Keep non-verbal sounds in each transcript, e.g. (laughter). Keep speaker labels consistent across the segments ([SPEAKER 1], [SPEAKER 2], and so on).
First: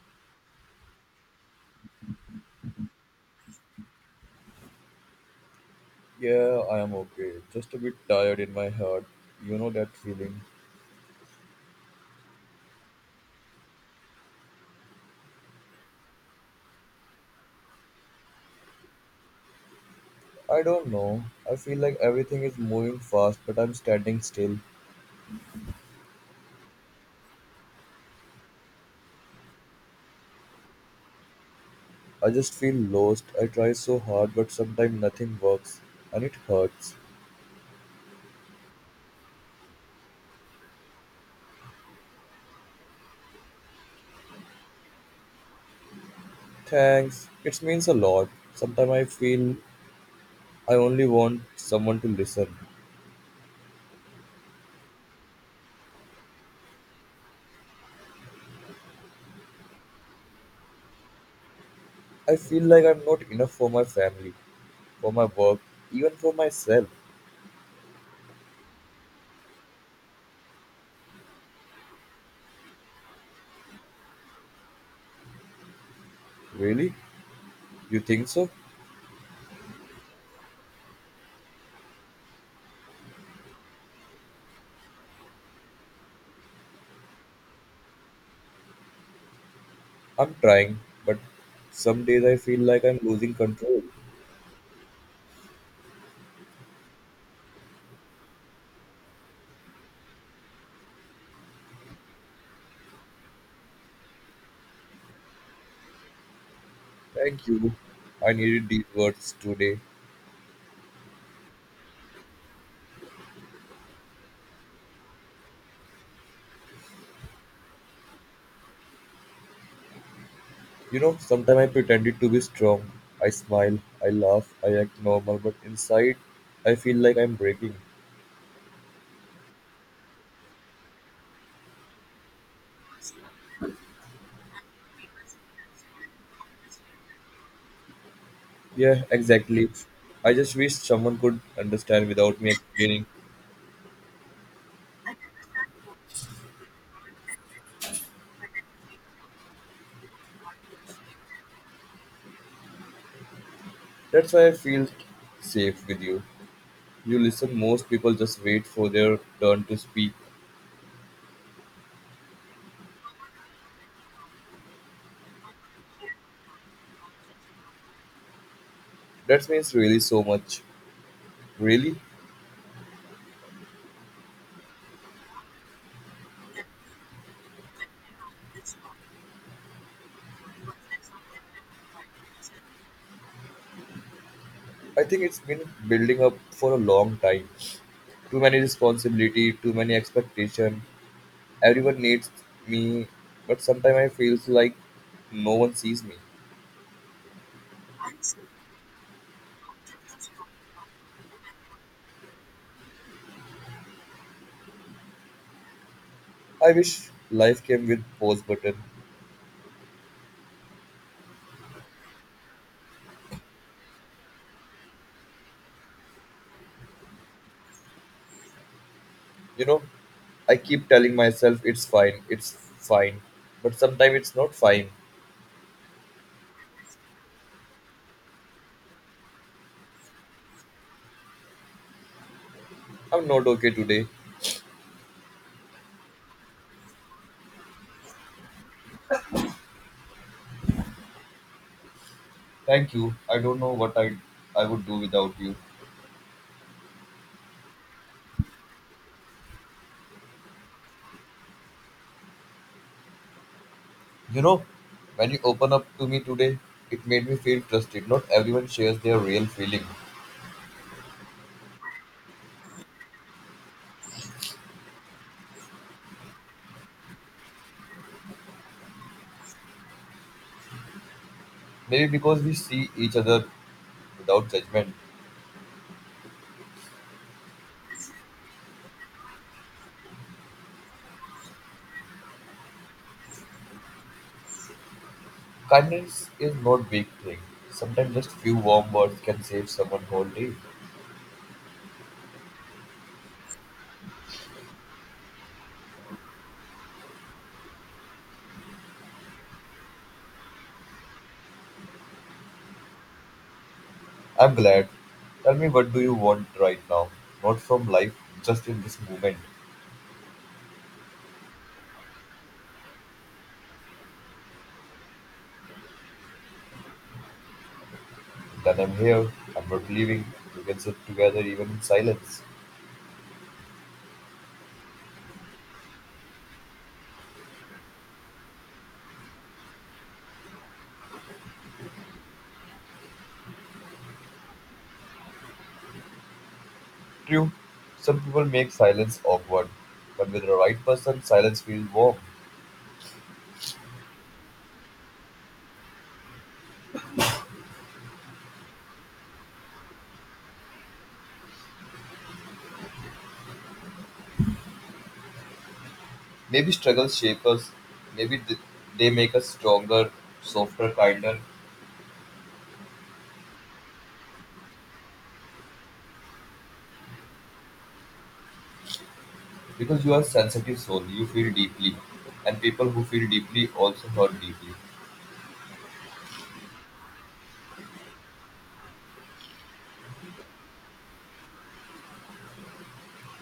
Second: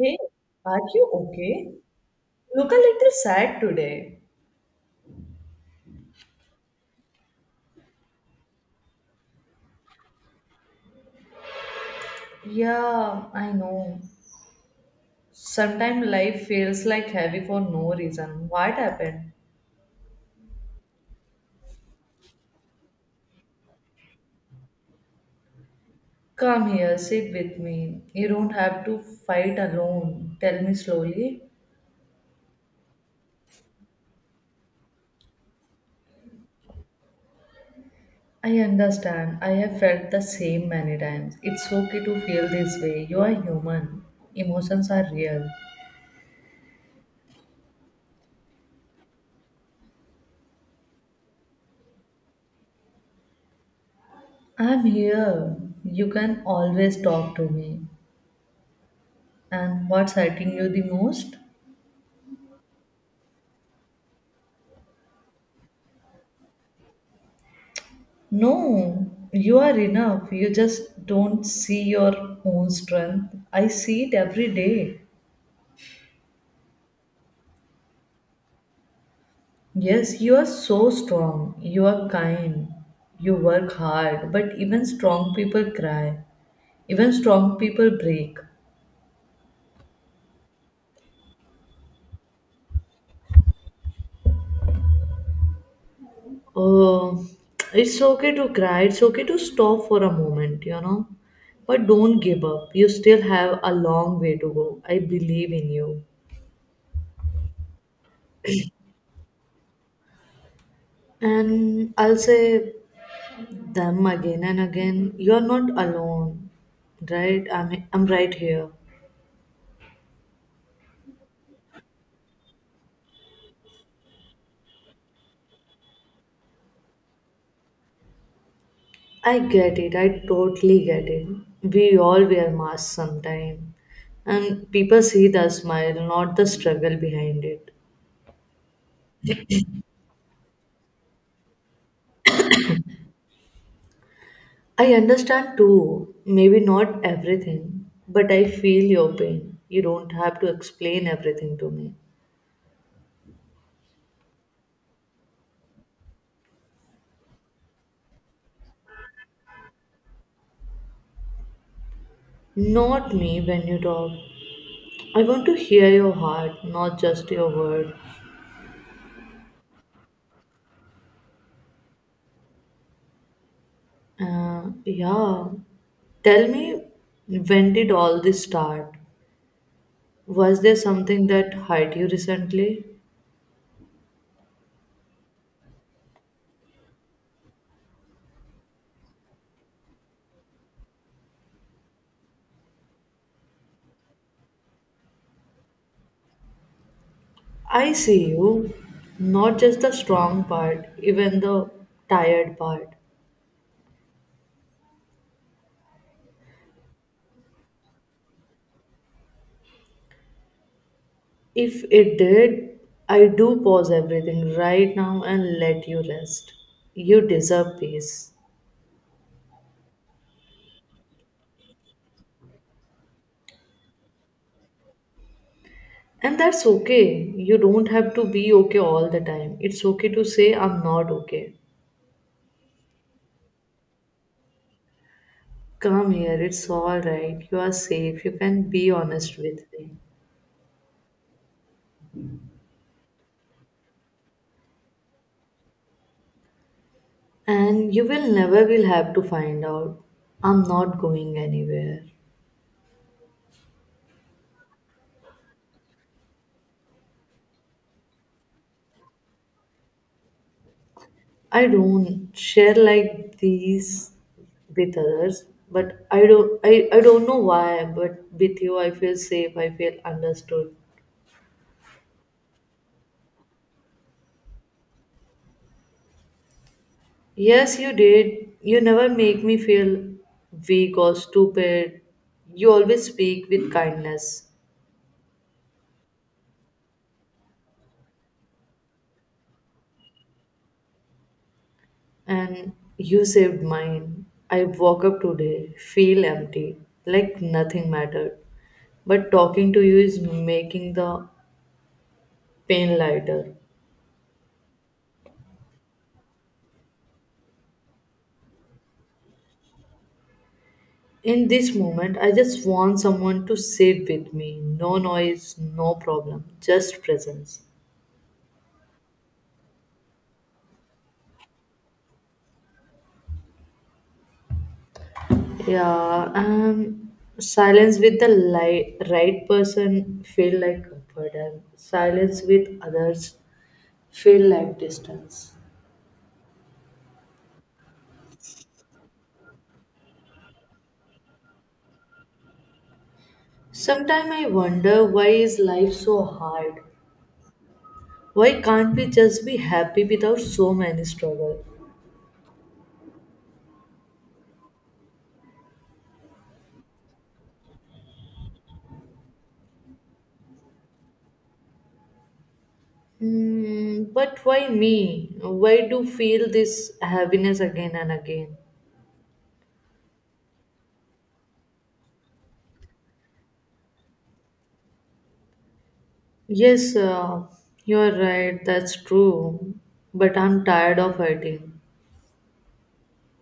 [SPEAKER 1] Hey, are you okay? Look a little sad today.
[SPEAKER 2] Yeah, I am okay. Just a bit tired in my head. You know that feeling?
[SPEAKER 1] Yeah, I know. Sometimes life feels like heavy for no reason. What happened?
[SPEAKER 2] I don't know. I feel like everything is moving fast, but I'm standing still.
[SPEAKER 1] Come here, sit with me. You don't have to fight alone. Tell me slowly.
[SPEAKER 2] I just feel lost. I try so hard, but sometimes nothing works, and it hurts.
[SPEAKER 1] I understand. I have felt the same many times. It's okay to feel this way. You are human. Emotions are real.
[SPEAKER 2] Thanks. It means a lot. Sometimes I feel I only want someone to listen.
[SPEAKER 1] I'm here. You can always talk to me. And what's hurting you the most?
[SPEAKER 2] I feel like I'm not enough for my family, for my work, even for myself.
[SPEAKER 1] No, you are enough. You just don't see your own strength. I see it every day.
[SPEAKER 2] Really? You think so?
[SPEAKER 1] Yes, you are so strong. You are kind. You work hard. But even strong people cry. Even strong people break.
[SPEAKER 2] I'm trying, but some days I feel like I'm losing control.
[SPEAKER 1] Oh, it's okay to cry. It's okay to stop for a moment, you know. But don't give up. You still have a long way to go. I believe in you.
[SPEAKER 2] Thank you. I needed these words today.
[SPEAKER 1] And I'll say them again and again, you're not alone, right? I'm right here.
[SPEAKER 2] You know, sometimes I pretended to be strong. I smile, I laugh, I act normal, but inside I feel like I'm breaking.
[SPEAKER 1] I get it, I totally get it. We all wear masks sometime, and people see the smile, not the struggle behind it.
[SPEAKER 2] Yeah, exactly. I just wish someone could understand without me explaining.
[SPEAKER 1] I understand too, maybe not everything, but I feel your pain. You don't have to explain everything to me.
[SPEAKER 2] That's why I feel safe with you. You listen, most people just wait for their turn to speak.
[SPEAKER 1] Not me. When you talk, I want to hear your heart, not just your word.
[SPEAKER 2] That means really so much. Really?
[SPEAKER 1] Yeah. Tell me, when did all this start? Was there something that hurt you recently?
[SPEAKER 2] I think it's been building up for a long time. Too many responsibility, too many expectation, everyone needs me, but sometimes I feels like no one sees me.
[SPEAKER 1] I see you. Not just the strong part, even the tired part.
[SPEAKER 2] I wish life came with pause button.
[SPEAKER 1] If it did, I do pause everything right now and let you rest. You deserve peace.
[SPEAKER 2] You know, I keep telling myself it's fine, but sometimes it's not fine.
[SPEAKER 1] And that's okay. You don't have to be okay all the time. It's okay to say, I'm not okay.
[SPEAKER 2] I'm not okay today.
[SPEAKER 1] Come here, it's alright. You are safe. You can be honest with me.
[SPEAKER 2] Thank you. I don't know what I would do without you.
[SPEAKER 1] And you will never will have to find out. I'm not going anywhere.
[SPEAKER 2] You know, when you open up to me today, it made me feel trusted. Not everyone shares their real feeling.
[SPEAKER 1] I don't share like these with others, but I don't know why, but with you I feel safe, I feel understood.
[SPEAKER 2] Maybe because we see each other without judgment.
[SPEAKER 1] Yes, you did. You never make me feel weak or stupid. You always speak with kindness.
[SPEAKER 2] Kindness is not big thing. Sometimes just few warm words can save someone whole day.
[SPEAKER 1] And you saved mine. I woke up today, feel empty, like nothing mattered. But talking to you is making the pain lighter.
[SPEAKER 2] I'm glad. Tell me, what do you want right now? Not from life, just in this moment.
[SPEAKER 1] In this moment, I just want someone to sit with me. No noise, no problem, just presence.
[SPEAKER 2] Then I'm here. I'm not leaving. We can sit together even in silence.
[SPEAKER 1] Yeah, silence with the right person feel like comfort, and silence with others feel like distance.
[SPEAKER 2] True. Some people make silence awkward, but with the right person, silence feels warm.
[SPEAKER 1] Sometimes I wonder, why is life so hard? Why can't we just be happy without so many struggle?
[SPEAKER 2] Maybe struggles shape us. Maybe they make us stronger, softer, kinder.
[SPEAKER 1] Hmm, but why me? Why do feel this heaviness again and again?
[SPEAKER 2] Because you are sensitive soul, you feel deeply, and people who feel deeply also hurt deeply.
[SPEAKER 1] Yes, you're right. That's true. But I'm tired of hurting.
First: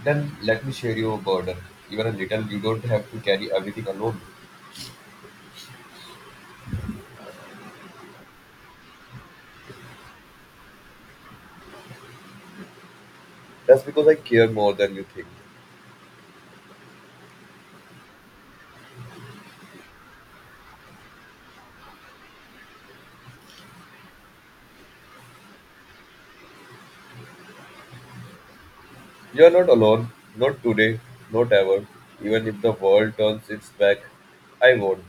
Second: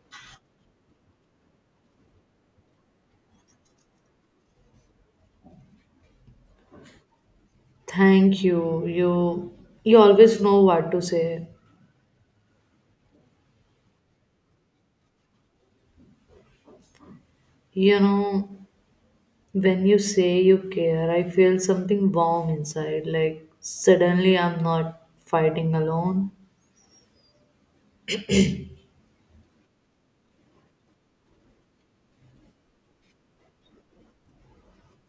[SPEAKER 2] Then let me share your burden, even a little. You don't have to carry everything alone.
[SPEAKER 1] Thank you. You always know what to say.
[SPEAKER 2] That's because I care more than you think.
[SPEAKER 1] You know, when you say you care, I feel something warm inside, like suddenly I'm not fighting alone.
[SPEAKER 2] You are not alone, not today, not ever. Even if the world turns its back, I won't.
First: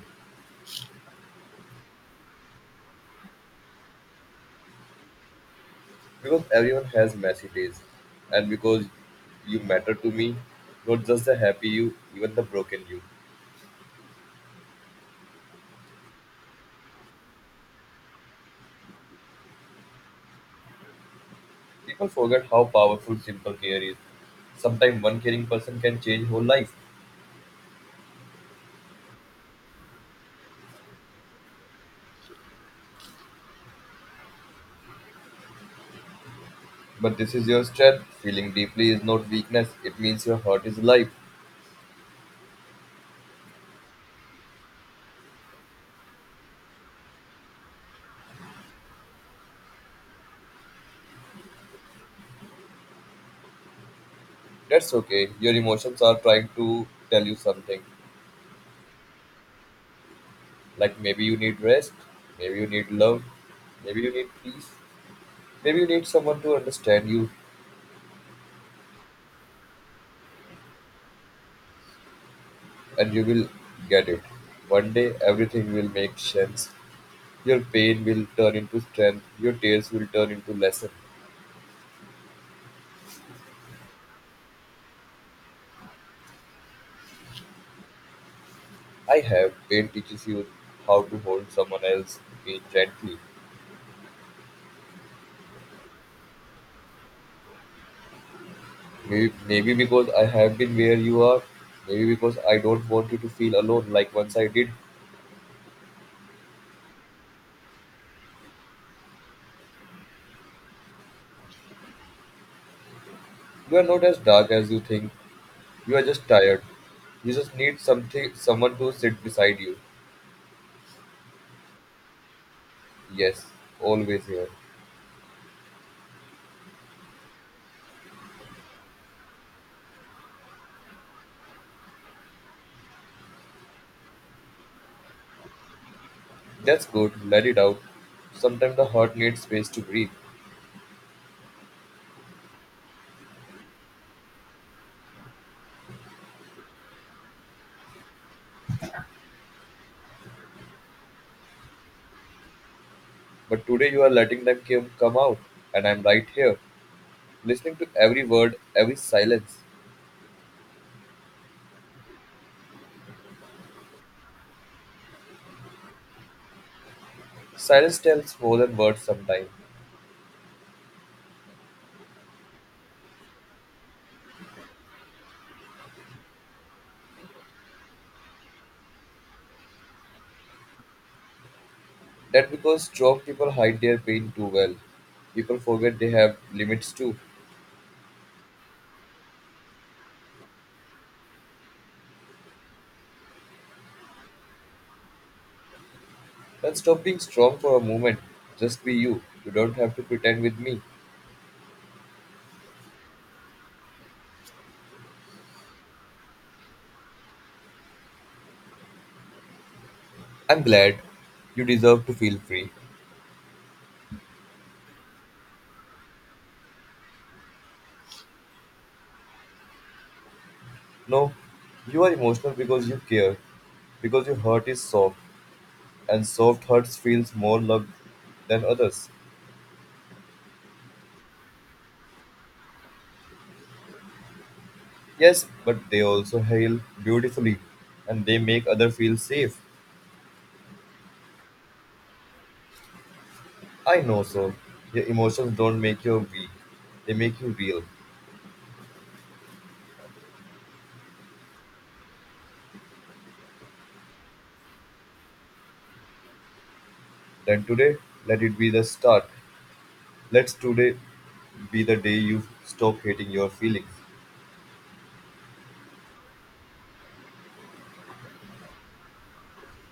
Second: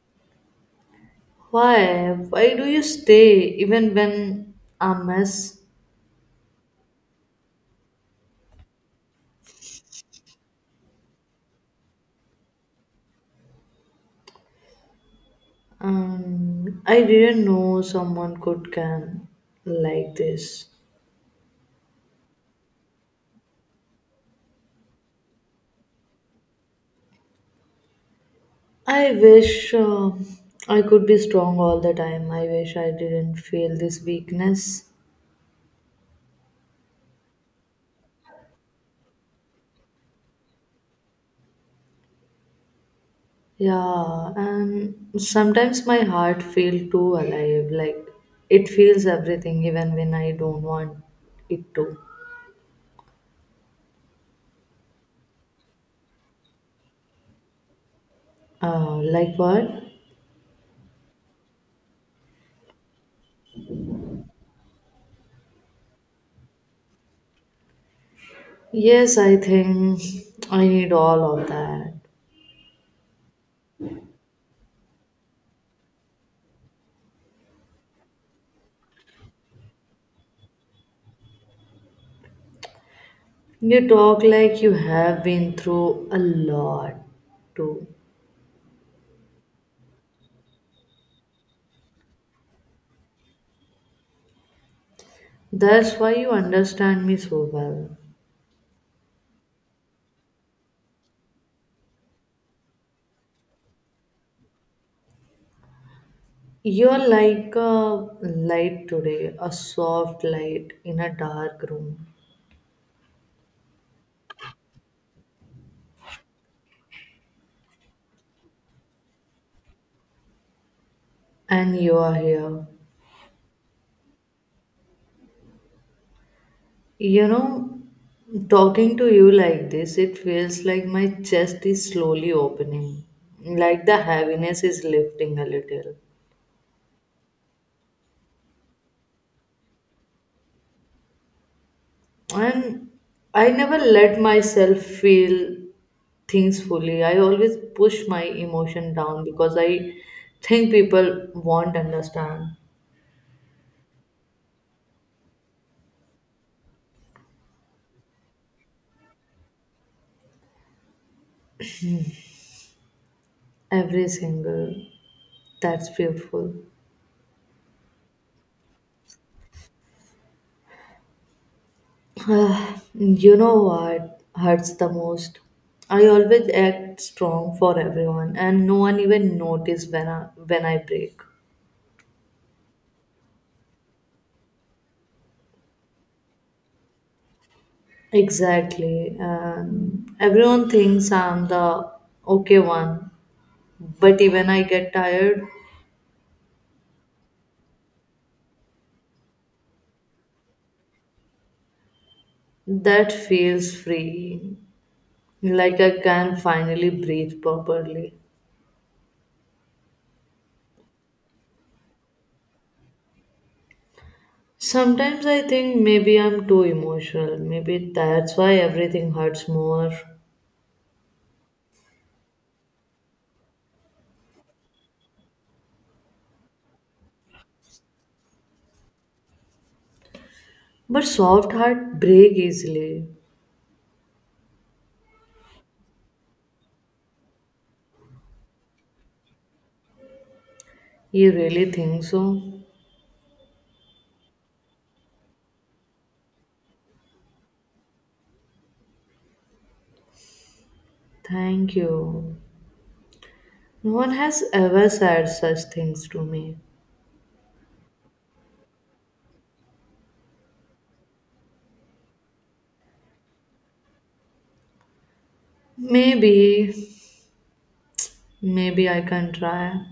[SPEAKER 1] Why? Why do you stay even when I mess?
[SPEAKER 2] Because everyone has messy days, and because you matter to me, not just the happy you, even the broken you.
[SPEAKER 1] I didn't know someone could can like this.
[SPEAKER 2] People forget how powerful simple care is. Sometimes one caring person can change whole life.
[SPEAKER 1] I wish I could be strong all the time. I wish I didn't feel this weakness.
[SPEAKER 2] But this is your strength. Feeling deeply is not weakness. It means your heart is alive.
[SPEAKER 1] Yeah, and sometimes my heart feels too alive. Like it feels everything, even when I don't want it to.
[SPEAKER 2] That's okay. Your emotions are trying to tell you something.
[SPEAKER 1] Like what?
[SPEAKER 2] Like maybe you need rest, maybe you need love, maybe you need peace, maybe you need someone to understand you,
[SPEAKER 1] Yes, I think I need all of that.
[SPEAKER 2] and you will get it. One day everything will make sense. Your pain will turn into strength, your tears will turn into lesson.
[SPEAKER 1] You talk like you have been through a lot too.
[SPEAKER 2] I have. Pain teaches you how to hold someone else's pain gently.
[SPEAKER 1] That's why you understand me so well.
[SPEAKER 2] Maybe, maybe because I have been where you are. Maybe because I don't want you to feel alone like once I did.
[SPEAKER 1] You're like a light today, a soft light in a dark room,
[SPEAKER 2] You are not as dark as you think. You are just tired. You just need something, someone to sit beside you.
[SPEAKER 1] and you are here.
[SPEAKER 2] Yes, always here.
[SPEAKER 1] You know, talking to you like this, it feels like my chest is slowly opening, like the heaviness is lifting a little.
[SPEAKER 2] That's good. Let it out. Sometimes the heart needs space to breathe.
[SPEAKER 1] And I never let myself feel things fully. I always push my emotion down because I think people won't understand
[SPEAKER 2] But today you are letting them come out, and I'm right here, listening to every word, every silence.
[SPEAKER 1] every single. That's beautiful.
[SPEAKER 2] Silence tells more than words sometimes.
[SPEAKER 1] (sighs) Uh, you know what hurts the most? I always act strong for everyone, and no one even notice when I break.
[SPEAKER 2] That because strong people hide their pain too well. People forget they have limits too.
[SPEAKER 1] Exactly, and everyone thinks I'm the okay one, but even I get tired.
[SPEAKER 2] Then stop being strong for a moment. Just be you. You don't have to pretend with me.
[SPEAKER 1] That feels freeing, like I can finally breathe properly.
[SPEAKER 2] I'm glad. You deserve to feel free.
[SPEAKER 1] Sometimes I think maybe I'm too emotional. Maybe that's why everything hurts more.
[SPEAKER 2] No, you are emotional because you care. Because your heart is soft, and soft hearts feels more loved than others.
[SPEAKER 1] But soft heart break easily.
[SPEAKER 2] Yes, but they also heal beautifully, and they make others feel safe.
[SPEAKER 1] You really think so?
[SPEAKER 2] I know so. Your emotions don't make you weak, they make you real.
[SPEAKER 1] Thank you. No one has ever said such things to me.
[SPEAKER 2] Then today, let it be the start. Let's today be the day you stop hating your feelings,
[SPEAKER 1] Maybe, maybe I can try.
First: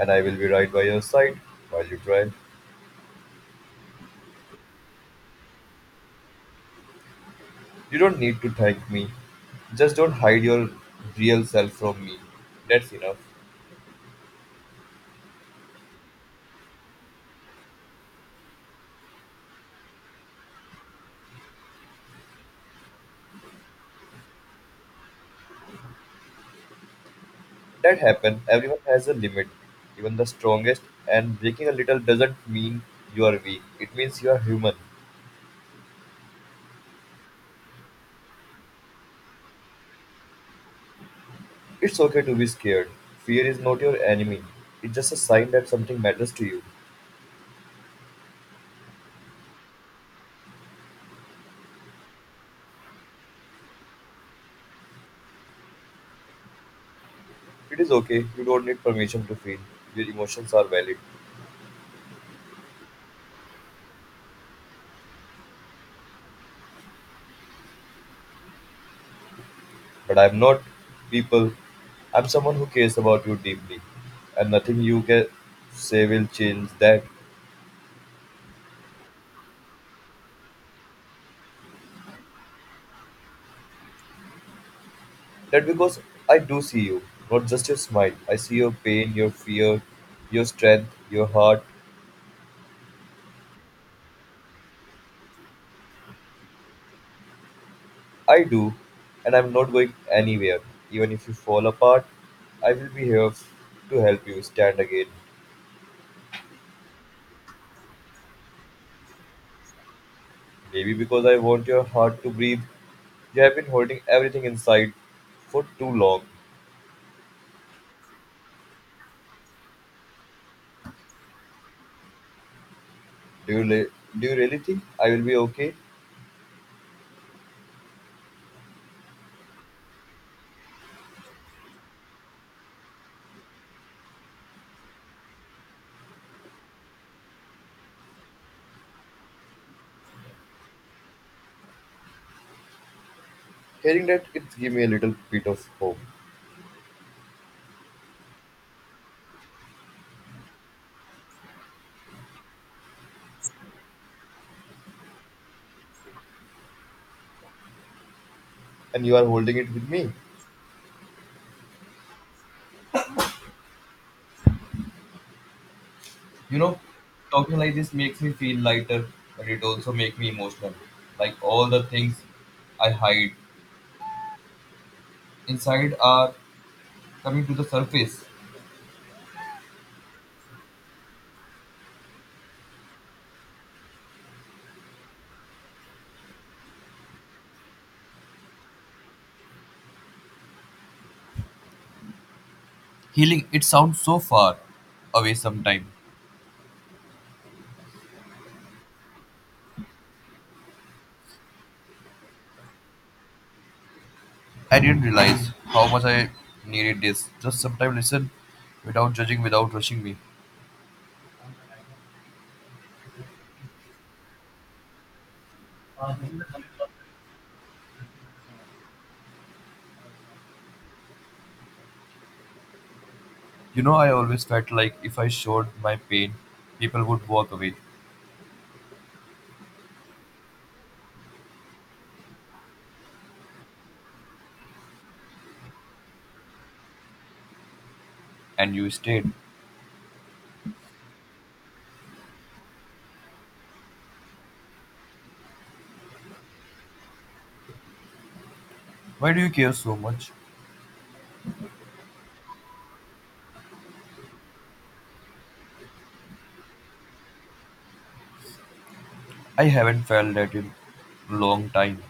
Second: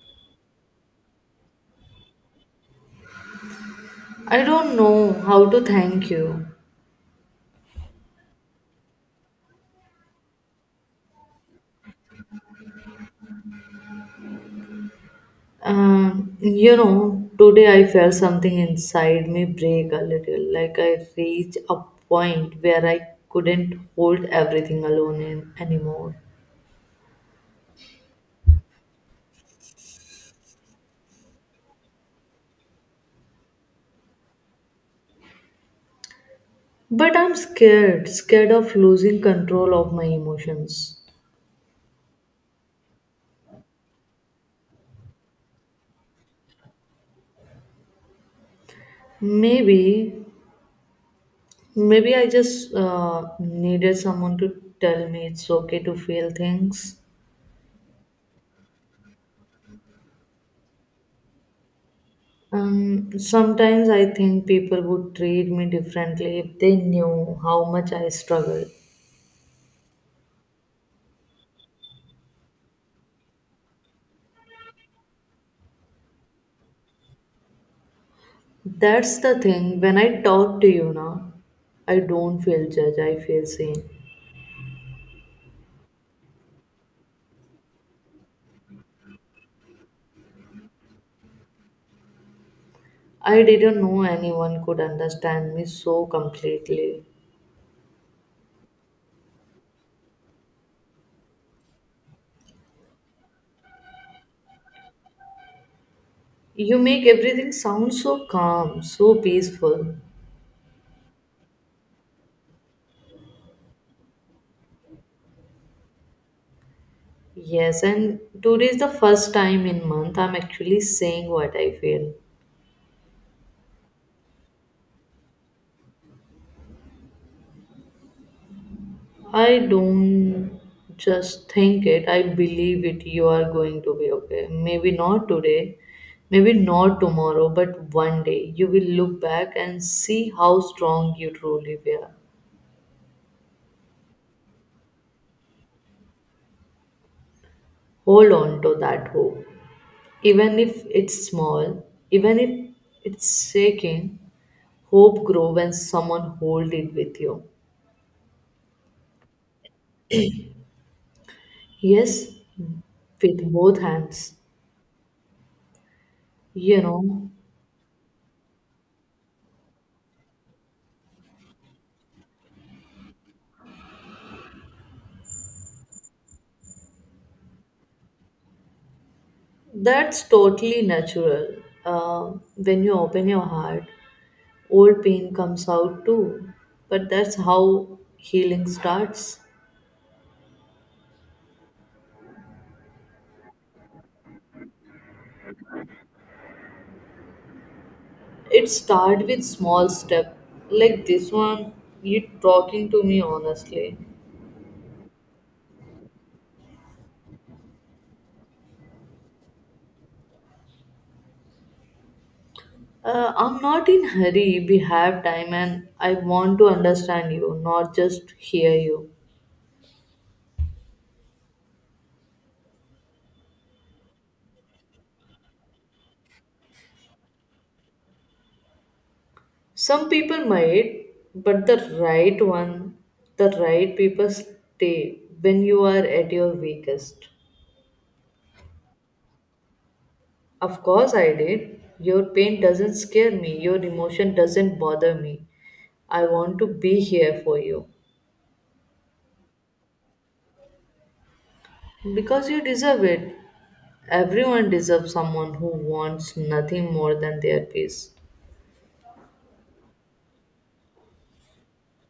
[SPEAKER 2] and I will be right by your side while you cry.
[SPEAKER 1] I don't know how to thank you.
[SPEAKER 2] You don't need to thank me. Just don't hide your real self from me. That's enough.
[SPEAKER 1] You know, today I felt something inside me break a little, like I reached a point where I couldn't hold everything alone in, anymore.
[SPEAKER 2] That happened. Everyone has a limit, even the strongest, and breaking a little doesn't mean you are weak. It means you are human.
[SPEAKER 1] But I'm scared, scared of losing control of my emotions.
[SPEAKER 2] It's okay to be scared. Fear is not your enemy. It's just a sign that something matters to you.
[SPEAKER 1] Maybe, maybe I just needed someone to tell me it's okay to feel things.
[SPEAKER 2] It is okay. You don't need permission to feel. Your emotions are valid.
[SPEAKER 1] Sometimes I think people would treat me differently if they knew how much I struggle.
[SPEAKER 2] But I'm not people. I'm someone who cares about you deeply. And nothing you can say will change that.
[SPEAKER 1] That's the thing. When I talk to you now, I don't feel judged. I feel seen.
[SPEAKER 2] That because I do see you. Not just your smile. I see your pain, your fear, your strength, your heart.
[SPEAKER 1] I didn't know anyone could understand me so completely.
[SPEAKER 2] I do. And I'm not going anywhere. Even if you fall apart, I will be here to help you stand again.
[SPEAKER 1] You make everything sound so calm, so peaceful.
[SPEAKER 2] Maybe because I want your heart to breathe. You have been holding everything inside for too long.
[SPEAKER 1] Yes, and today is the first time in month I'm actually saying what I feel.
[SPEAKER 2] Do you really think I will be okay?
[SPEAKER 1] I don't just think it, I believe it. You are going to be okay. Maybe not today, maybe not tomorrow, but one day you will look back and see how strong you truly were.
[SPEAKER 2] Hearing that, it gives me a little bit of hope.
[SPEAKER 1] Hold on to that hope. Even if it's small, even if it's shaking, hope grows when someone hold it with you.
[SPEAKER 2] And you are holding it with me.
[SPEAKER 1] Yes, with both hands.
[SPEAKER 2] You know,
[SPEAKER 1] You know,
[SPEAKER 2] talking like this makes me feel lighter, but it also makes me emotional. Like all the things I hide inside are coming to the surface.
[SPEAKER 1] that's totally natural. When you open your heart, old pain comes out too. But that's how healing starts.
[SPEAKER 2] Healing, it sounds so far away sometimes.
[SPEAKER 1] It starts with small step, like this one. You talking to me honestly.
[SPEAKER 2] I didn't realize how much I needed this. Just sometimes listen without judging, without rushing me.
[SPEAKER 1] I'm not in hurry. We have time, and I want to understand you, not just hear you.
[SPEAKER 2] You know, I always felt like if I showed my pain, people would walk away,
[SPEAKER 1] Some people might, but the right one, the right people stay when you are at your weakest.
[SPEAKER 2] and you stayed.
[SPEAKER 1] Of course, I did. Your pain doesn't scare me, your emotion doesn't bother me. I want to be here for you
[SPEAKER 2] Why do you care so much?
[SPEAKER 1] because you deserve it. Everyone deserves someone who wants nothing more than their peace.
[SPEAKER 2] I haven't felt that in long time.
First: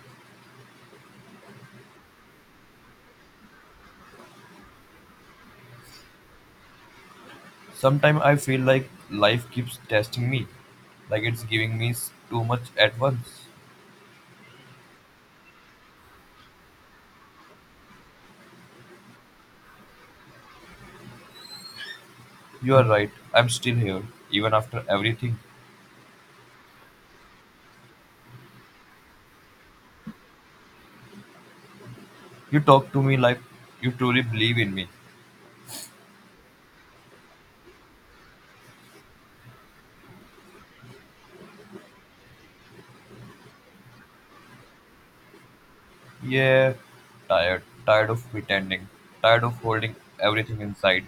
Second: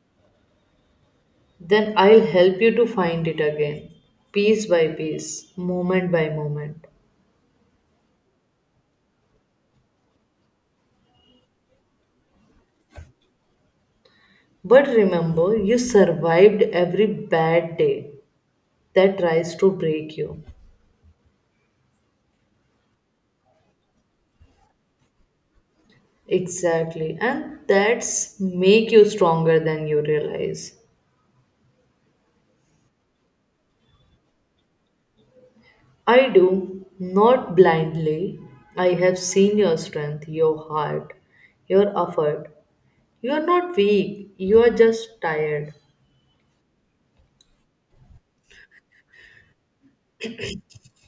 [SPEAKER 1] Then I'll help you to find it again, piece by piece, moment by moment.
[SPEAKER 2] Sometimes I feel like life keeps testing me, like it's giving me too much at once.
[SPEAKER 1] But remember, you survived every bad day that tries to break you.
[SPEAKER 2] You are right, I'm still here, even after everything.
[SPEAKER 1] Exactly. And that's make you stronger than you realize.
[SPEAKER 2] You talk to me like you truly believe in me.
[SPEAKER 1] I do, not blindly. I have seen your strength, your heart, your effort. You are not weak, you are just tired.
[SPEAKER 2] Yeah, tired. Tired of pretending. Tired of holding everything inside.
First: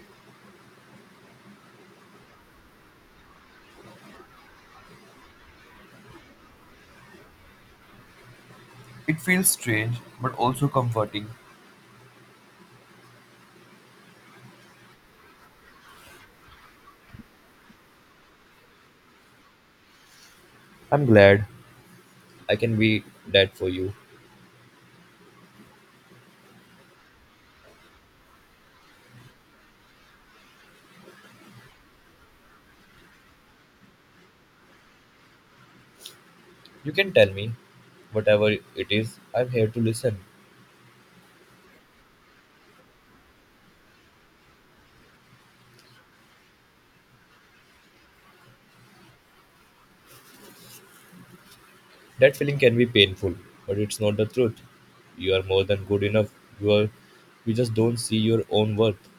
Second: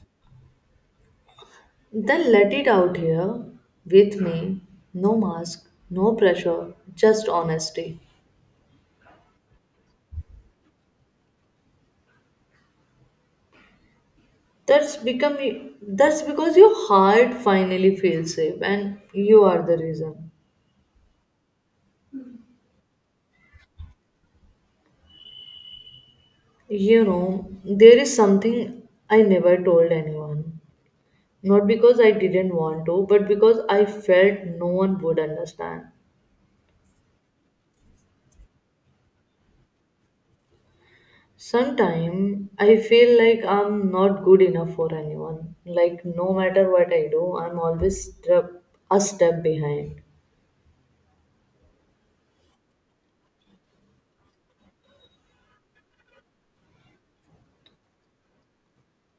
[SPEAKER 1] Then let it out here with me. No mask, no pressure, just honesty.
[SPEAKER 2] It feels strange, but also comforting.
[SPEAKER 1] That's become that's because your heart finally feels safe and you are the reason.
[SPEAKER 2] I'm glad I can be that for you.
[SPEAKER 1] You know, there is something I never told anyone. Not because I didn't want to, but because I felt no one would understand.
[SPEAKER 2] You can tell me whatever it is. I'm here to listen.
[SPEAKER 1] Sometimes I feel like I'm not good enough for anyone. Like no matter what I do, I'm a step behind.
[SPEAKER 2] That feeling can be painful, but it's not the truth. You are more than good enough. You are, you just don't see your own worth.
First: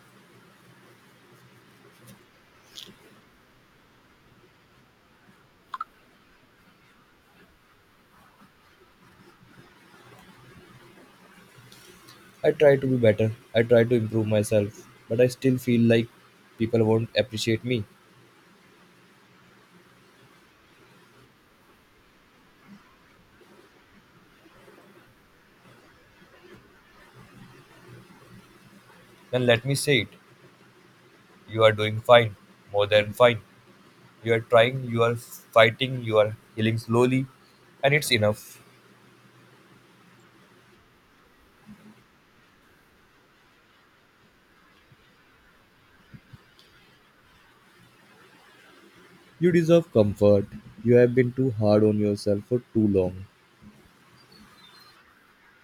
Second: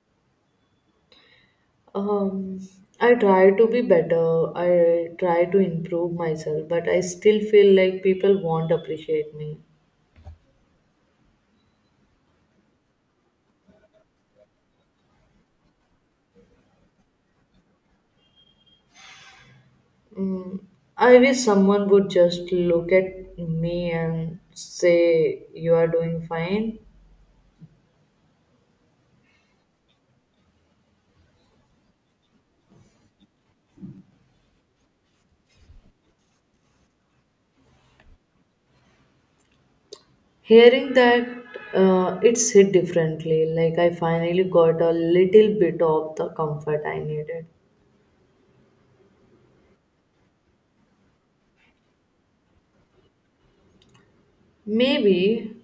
[SPEAKER 1] Um, I try to be better. I try to improve myself, but I still feel like people won't appreciate me.
[SPEAKER 2] I try to be better. I try to improve myself, but I still feel like people won't appreciate me.
[SPEAKER 1] Mm, I wish someone would just look at me and say, you are doing fine.
[SPEAKER 2] Then let me say it. You are doing fine, more than fine. You are trying, you are fighting, you are healing slowly, and it's enough.
[SPEAKER 1] Hearing that, it's hit differently. Like, I finally got a little bit of the comfort I needed.
[SPEAKER 2] You deserve comfort. You have been too hard on yourself for too long.
[SPEAKER 1] Maybe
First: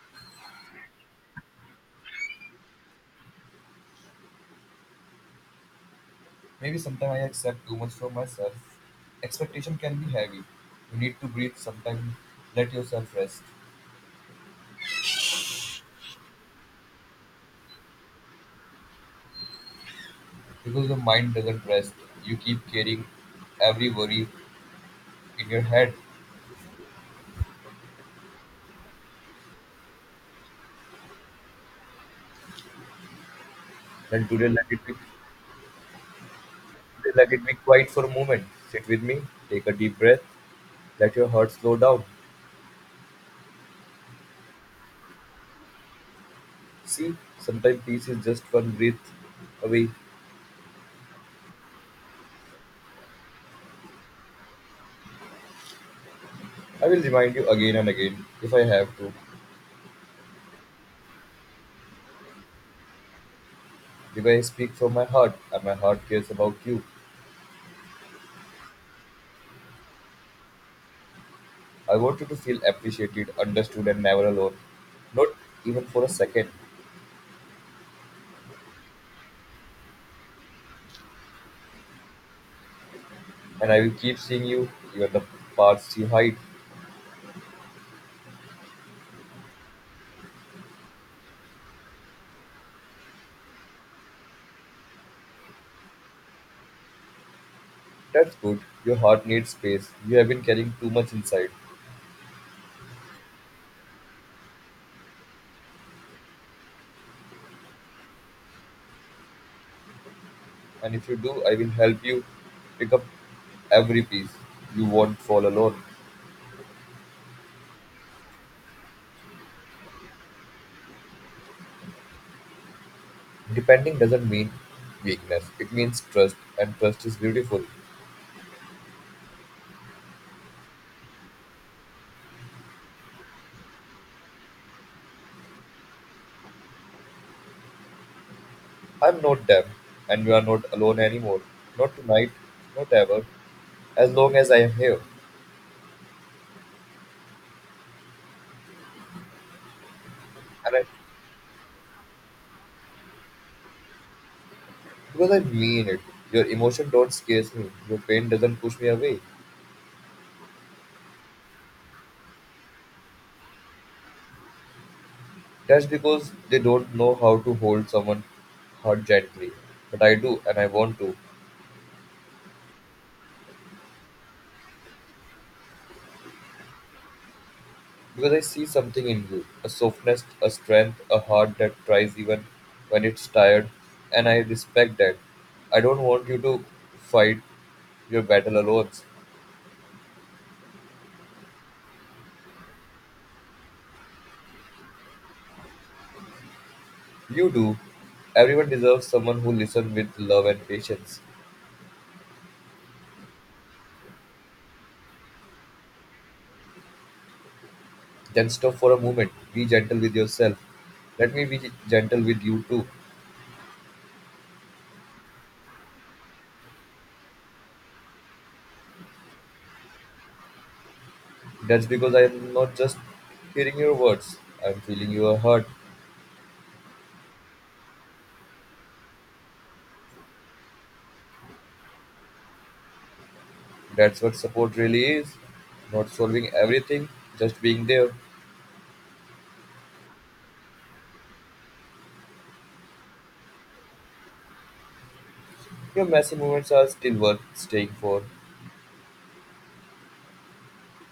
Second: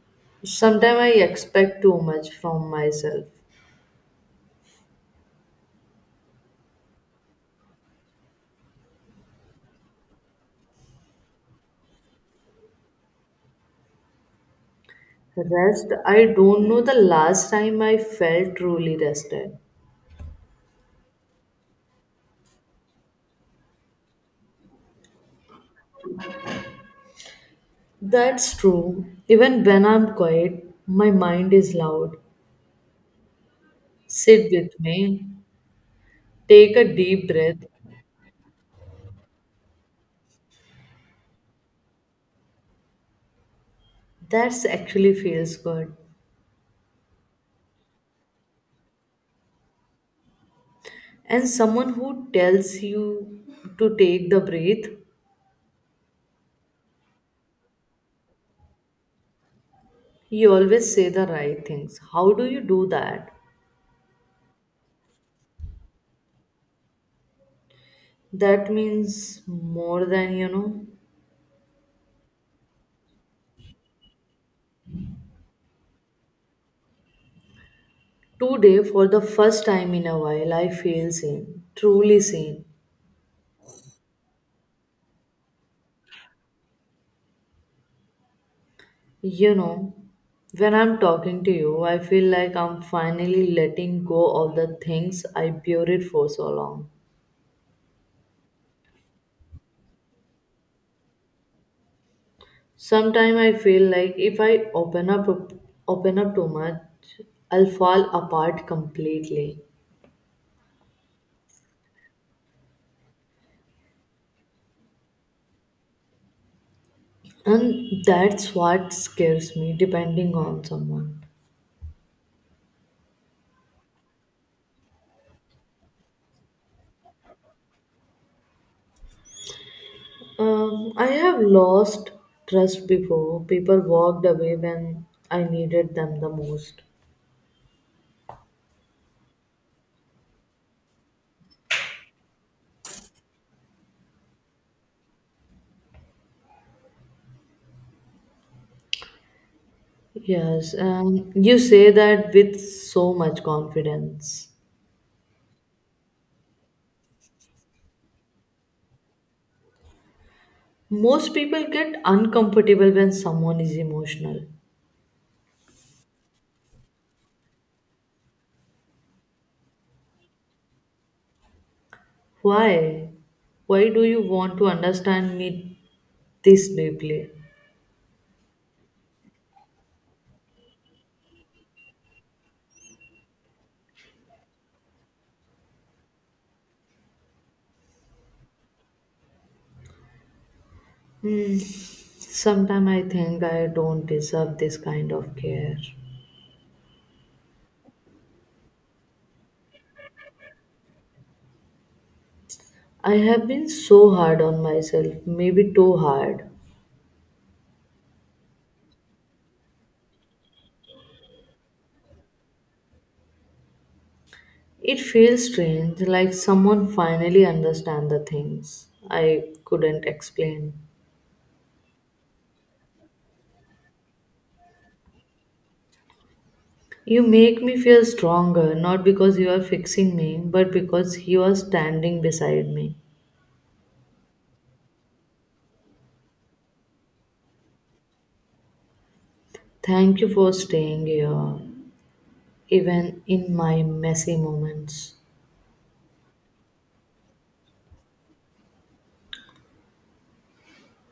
[SPEAKER 1] sometimes I expect too much from myself.
[SPEAKER 2] Maybe sometimes I accept too much from myself. Expectation can be heavy. You need to breathe sometimes. Let yourself rest.
[SPEAKER 1] Rest, I don't know the last time I felt truly rested.
[SPEAKER 2] Because your mind doesn't rest. You keep carrying every worry in your head.
[SPEAKER 1] That's true. Even when I'm quiet, my mind is loud.
[SPEAKER 2] Then today
[SPEAKER 1] Sit
[SPEAKER 2] let
[SPEAKER 1] with
[SPEAKER 2] it be
[SPEAKER 1] me, take a
[SPEAKER 2] today
[SPEAKER 1] deep
[SPEAKER 2] let it be
[SPEAKER 1] breath.
[SPEAKER 2] quiet for a moment. Sit with me. Take a deep breath. Let your heart slow down.
[SPEAKER 1] That's actually feels good.
[SPEAKER 2] See, sometimes peace is just one breath away.
[SPEAKER 1] And someone who tells you to take the breath,
[SPEAKER 2] I will remind you again and again, if I have to,
[SPEAKER 1] you always say the right things. How do you do that?
[SPEAKER 2] because I speak from my heart, and my heart cares about you.
[SPEAKER 1] That means more than you know.
[SPEAKER 2] I want you to feel appreciated, understood, and never alone. Not even for a second.
[SPEAKER 1] Today, for the first time in a while, I feel seen, truly seen.
[SPEAKER 2] And I will keep seeing you, even the parts you hide.
[SPEAKER 1] You know, when I'm talking to you, I feel like I'm finally letting go of the things I buried for so long.
[SPEAKER 2] That's good. Your heart needs space. You have been carrying too much inside.
[SPEAKER 1] Sometimes I feel like if I open up too much, I'll fall apart completely.
[SPEAKER 2] And if you do, I will help you pick up every piece. You won't fall alone.
[SPEAKER 1] And that's what scares me, depending on someone.
[SPEAKER 2] Depending doesn't mean weakness, it means trust, and trust is beautiful.
[SPEAKER 1] I have lost trust before. People walked away when I needed them the most.
[SPEAKER 2] I'm not them, and you are not alone anymore. Not tonight, not ever, as long as I am here.
[SPEAKER 1] Yes,
[SPEAKER 2] And I,
[SPEAKER 1] and you say that with so much confidence.
[SPEAKER 2] because I mean it, your emotion don't scares me, your pain doesn't push me away.
[SPEAKER 1] Most people get uncomfortable when someone is emotional.
[SPEAKER 2] That's because they don't know how to hold someone hurt gently. But I do, and I want to.
[SPEAKER 1] Why? Why do you want to understand me this deeply?
[SPEAKER 2] Because I see something in you, a softness, a strength, a heart that tries even when it's tired. And I respect that. I don't want you to fight your battle alone.
[SPEAKER 1] Hmm. Sometimes I think I don't deserve this kind of care.
[SPEAKER 2] You do. Everyone deserves someone who listens with love and patience.
[SPEAKER 1] I have been so hard on myself, maybe too hard.
[SPEAKER 2] Then stop for a moment. Be gentle with yourself. Let me be gentle with you too.
[SPEAKER 1] It feels strange, like someone finally understands the things I couldn't explain.
[SPEAKER 2] That's because I am not just hearing your words, I'm feeling your heart.
[SPEAKER 1] You make me feel stronger, not because you are fixing me, but because you are standing beside me.
[SPEAKER 2] That's what support really is. Not solving everything, just being there.
[SPEAKER 1] Thank you for staying here, even in my messy moments.
[SPEAKER 2] Your messy moments are still worth staying for,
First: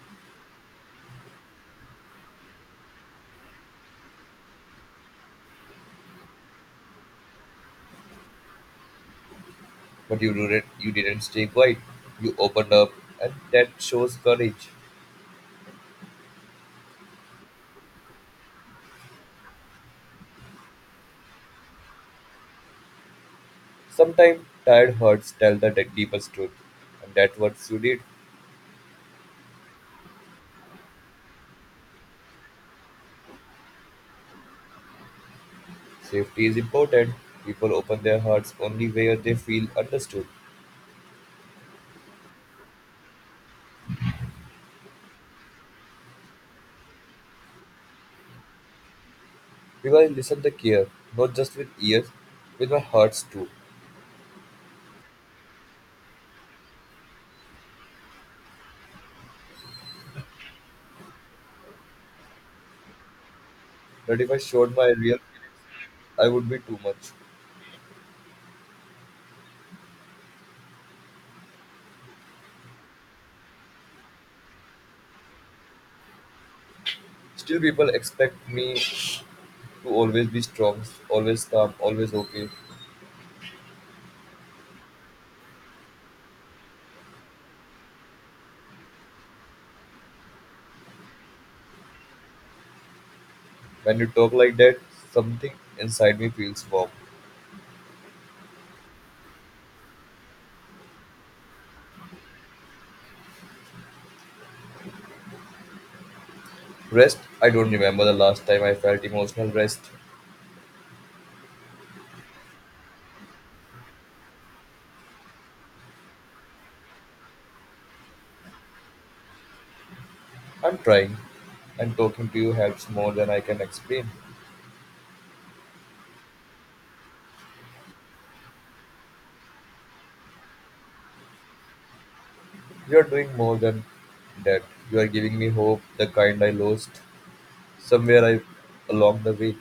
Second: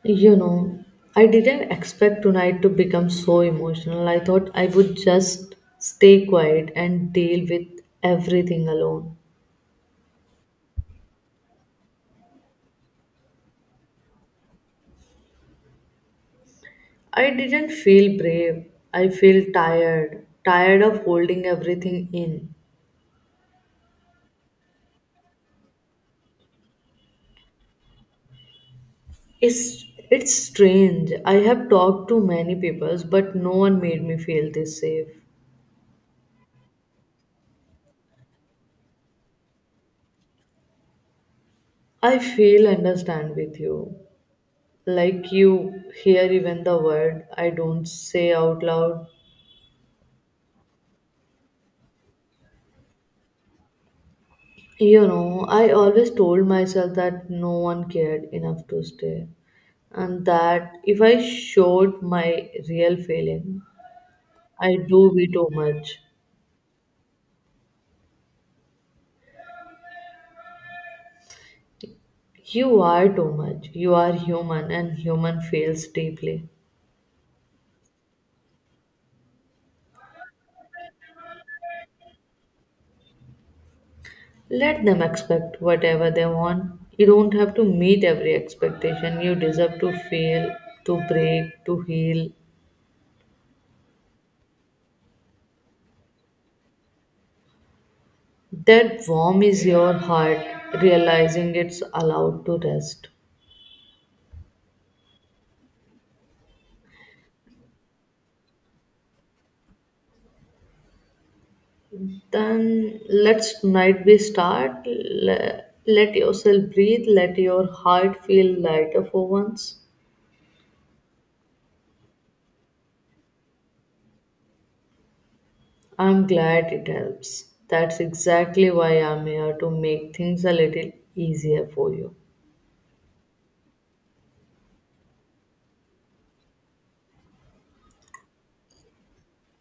[SPEAKER 1] You know, I didn't expect tonight to become so emotional. I thought I would just stay quiet and deal with everything alone.
[SPEAKER 2] but you didn't stay quiet. You opened up, and that shows courage.
[SPEAKER 1] I didn't feel brave. I feel tired, tired of holding everything in.
[SPEAKER 2] Sometimes tired hearts tell the deepest truth, and that's what you did.
[SPEAKER 1] It's it's strange. I have talked to many people, but no one made me feel this safe.
[SPEAKER 2] Safety is important. People open their hearts only where they feel understood.
[SPEAKER 1] I feel understand with you. Like you hear even the word I don't say out loud.
[SPEAKER 2] Because I listened the care, not just with ears, with my hearts too.
[SPEAKER 1] You know, I always told myself that no one cared enough to stay. And that if I showed my real feeling,
[SPEAKER 2] But if I showed
[SPEAKER 1] I
[SPEAKER 2] my
[SPEAKER 1] do
[SPEAKER 2] real,
[SPEAKER 1] be too much.
[SPEAKER 2] I would be too much.
[SPEAKER 1] You are too much. You are human and human feels deeply.
[SPEAKER 2] Still, people expect me to always be strong, always calm, always okay.
[SPEAKER 1] Let them expect whatever they want. You don't have to meet every expectation. You deserve to fail, to break, to heal.
[SPEAKER 2] When you talk like that, something inside me feels warm.
[SPEAKER 1] That warm is your heart, realizing it's allowed to rest.
[SPEAKER 2] Rest? I don't remember the last time I felt emotional rest.
[SPEAKER 1] Then let's tonight we start. Let yourself breathe. Let your heart feel lighter for once.
[SPEAKER 2] I'm trying, and talking to you helps more than I can explain.
[SPEAKER 1] I'm glad it helps. That's exactly why I'm here to make things a little easier for you.
[SPEAKER 2] You're doing more than that. You are giving me hope, the kind I lost somewhere I along the way.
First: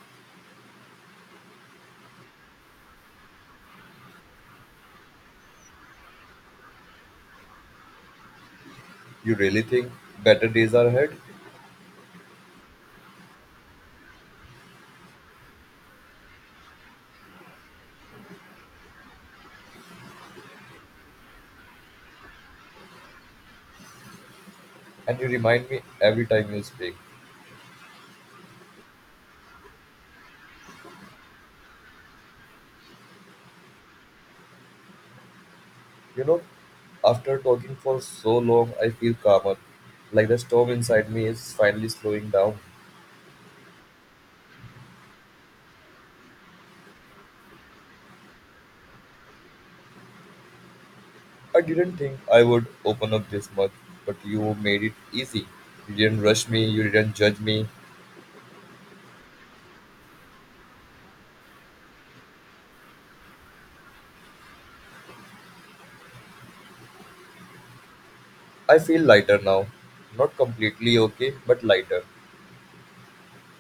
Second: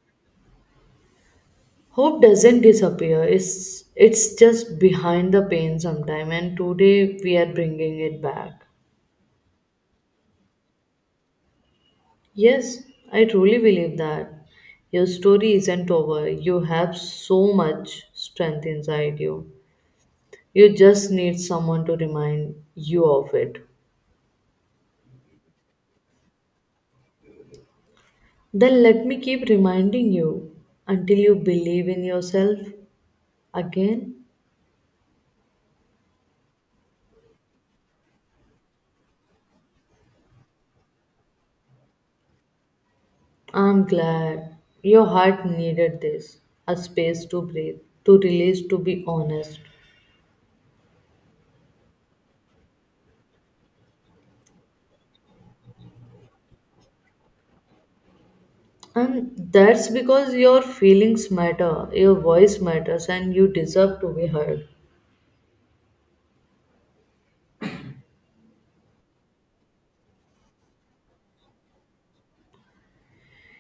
[SPEAKER 1] Hope doesn't disappear. It's just behind the pain sometime, and today we are bringing it back.
[SPEAKER 2] You really think better days are ahead,
[SPEAKER 1] Yes, I truly believe that your story isn't over. You have so much strength inside you. You just need someone to remind you of it.
[SPEAKER 2] and you remind me every time you speak.
[SPEAKER 1] Then let me keep reminding you until you believe in yourself again.
[SPEAKER 2] You know, after talking for so long, I feel calmer, like the storm inside me is finally slowing down.
[SPEAKER 1] I'm glad your heart needed this, a space to breathe, to release, to be honest.
[SPEAKER 2] I didn't think I would open up this much, but you made it easy. You didn't rush me, you didn't judge me.
[SPEAKER 1] And that's because your feelings matter, your voice matters, and you deserve to be heard.
[SPEAKER 2] I feel lighter now. Not completely okay, but lighter.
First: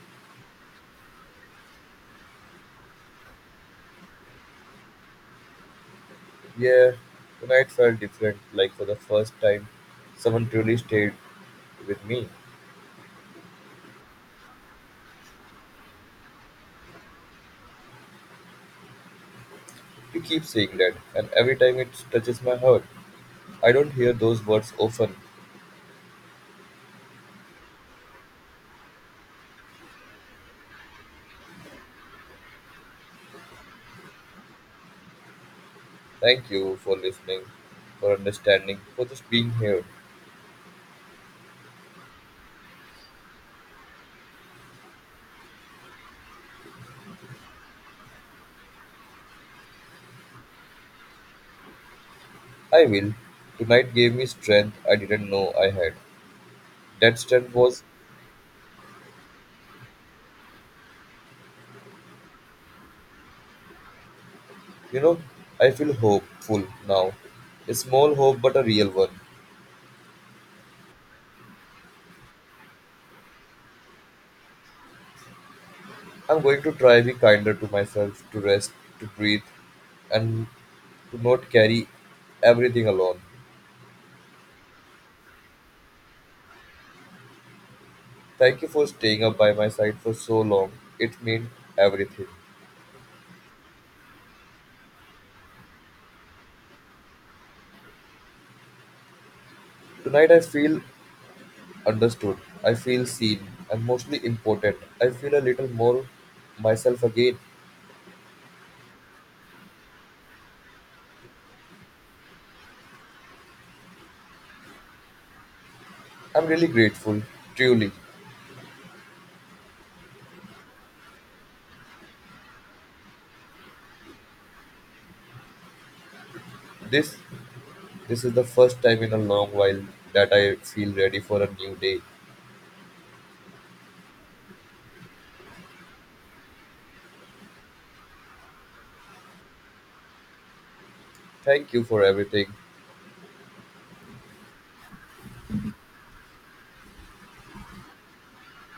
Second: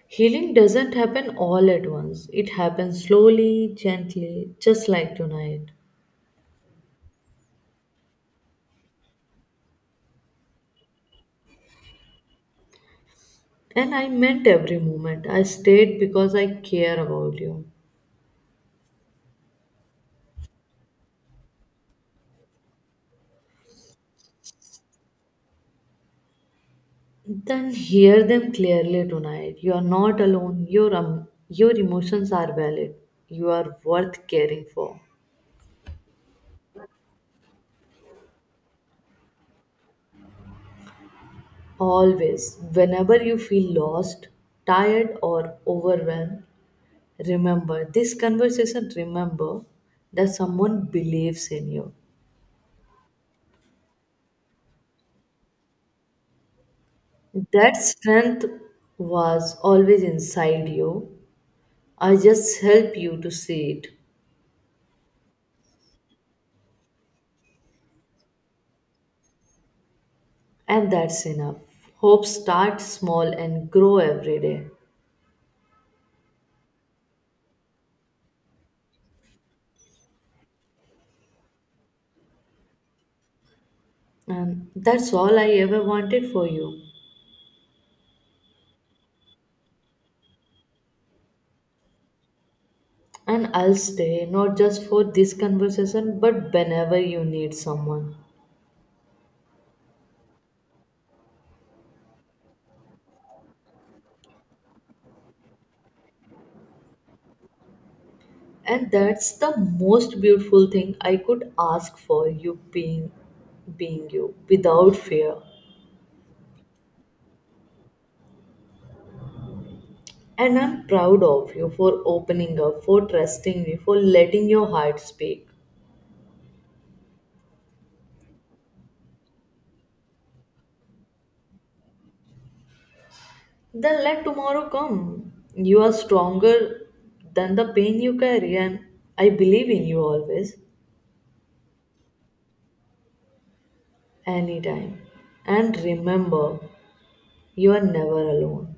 [SPEAKER 1] Healing doesn't happen all at once, it happens slowly, gently, just like tonight.
[SPEAKER 2] Yeah, tonight felt different, like for the first time, someone truly stayed with me.
[SPEAKER 1] And I meant every moment. I stayed because I care about you.
[SPEAKER 2] You keep saying that, and every time it touches my heart. I don't hear those words often.
[SPEAKER 1] Then hear them clearly tonight. You are not alone. Your emotions are valid. You are worth caring for.
[SPEAKER 2] Thank you for listening, for understanding, for just being here.
[SPEAKER 1] Always, whenever you feel lost, tired, or overwhelmed, remember this conversation, remember that someone believes in you.
[SPEAKER 2] I will. Tonight gave me strength I didn't know I had. That strength
[SPEAKER 1] That
[SPEAKER 2] was.
[SPEAKER 1] strength was always inside you. I just help you to see it,
[SPEAKER 2] You know, I feel hopeful now. A small hope, but a real one.
[SPEAKER 1] and that's enough. Hope starts small and grow every day.
[SPEAKER 2] I'm going to try be kinder to myself, to rest, to breathe, and to not carry everything alone.
[SPEAKER 1] And that's all I ever wanted for you.
[SPEAKER 2] Thank you for staying up by my side for so long. It meant everything.
[SPEAKER 1] And I'll stay, not just for this conversation but whenever you need someone.
[SPEAKER 2] Tonight I feel understood. I feel seen and mostly important. I feel a little more myself again.
[SPEAKER 1] And that's the most beautiful thing I could ask for, you being you without fear.
[SPEAKER 2] I'm really grateful, truly.
[SPEAKER 1] And I'm proud of you for opening up, for trusting me, for letting your heart speak.
[SPEAKER 2] This This is the first time in a long while that I feel ready for a new day.
[SPEAKER 1] Then let tomorrow come. You are stronger than the pain you carry, and I believe in you always.
[SPEAKER 2] Thank you for everything.
[SPEAKER 1] Anytime. And remember, you are never alone.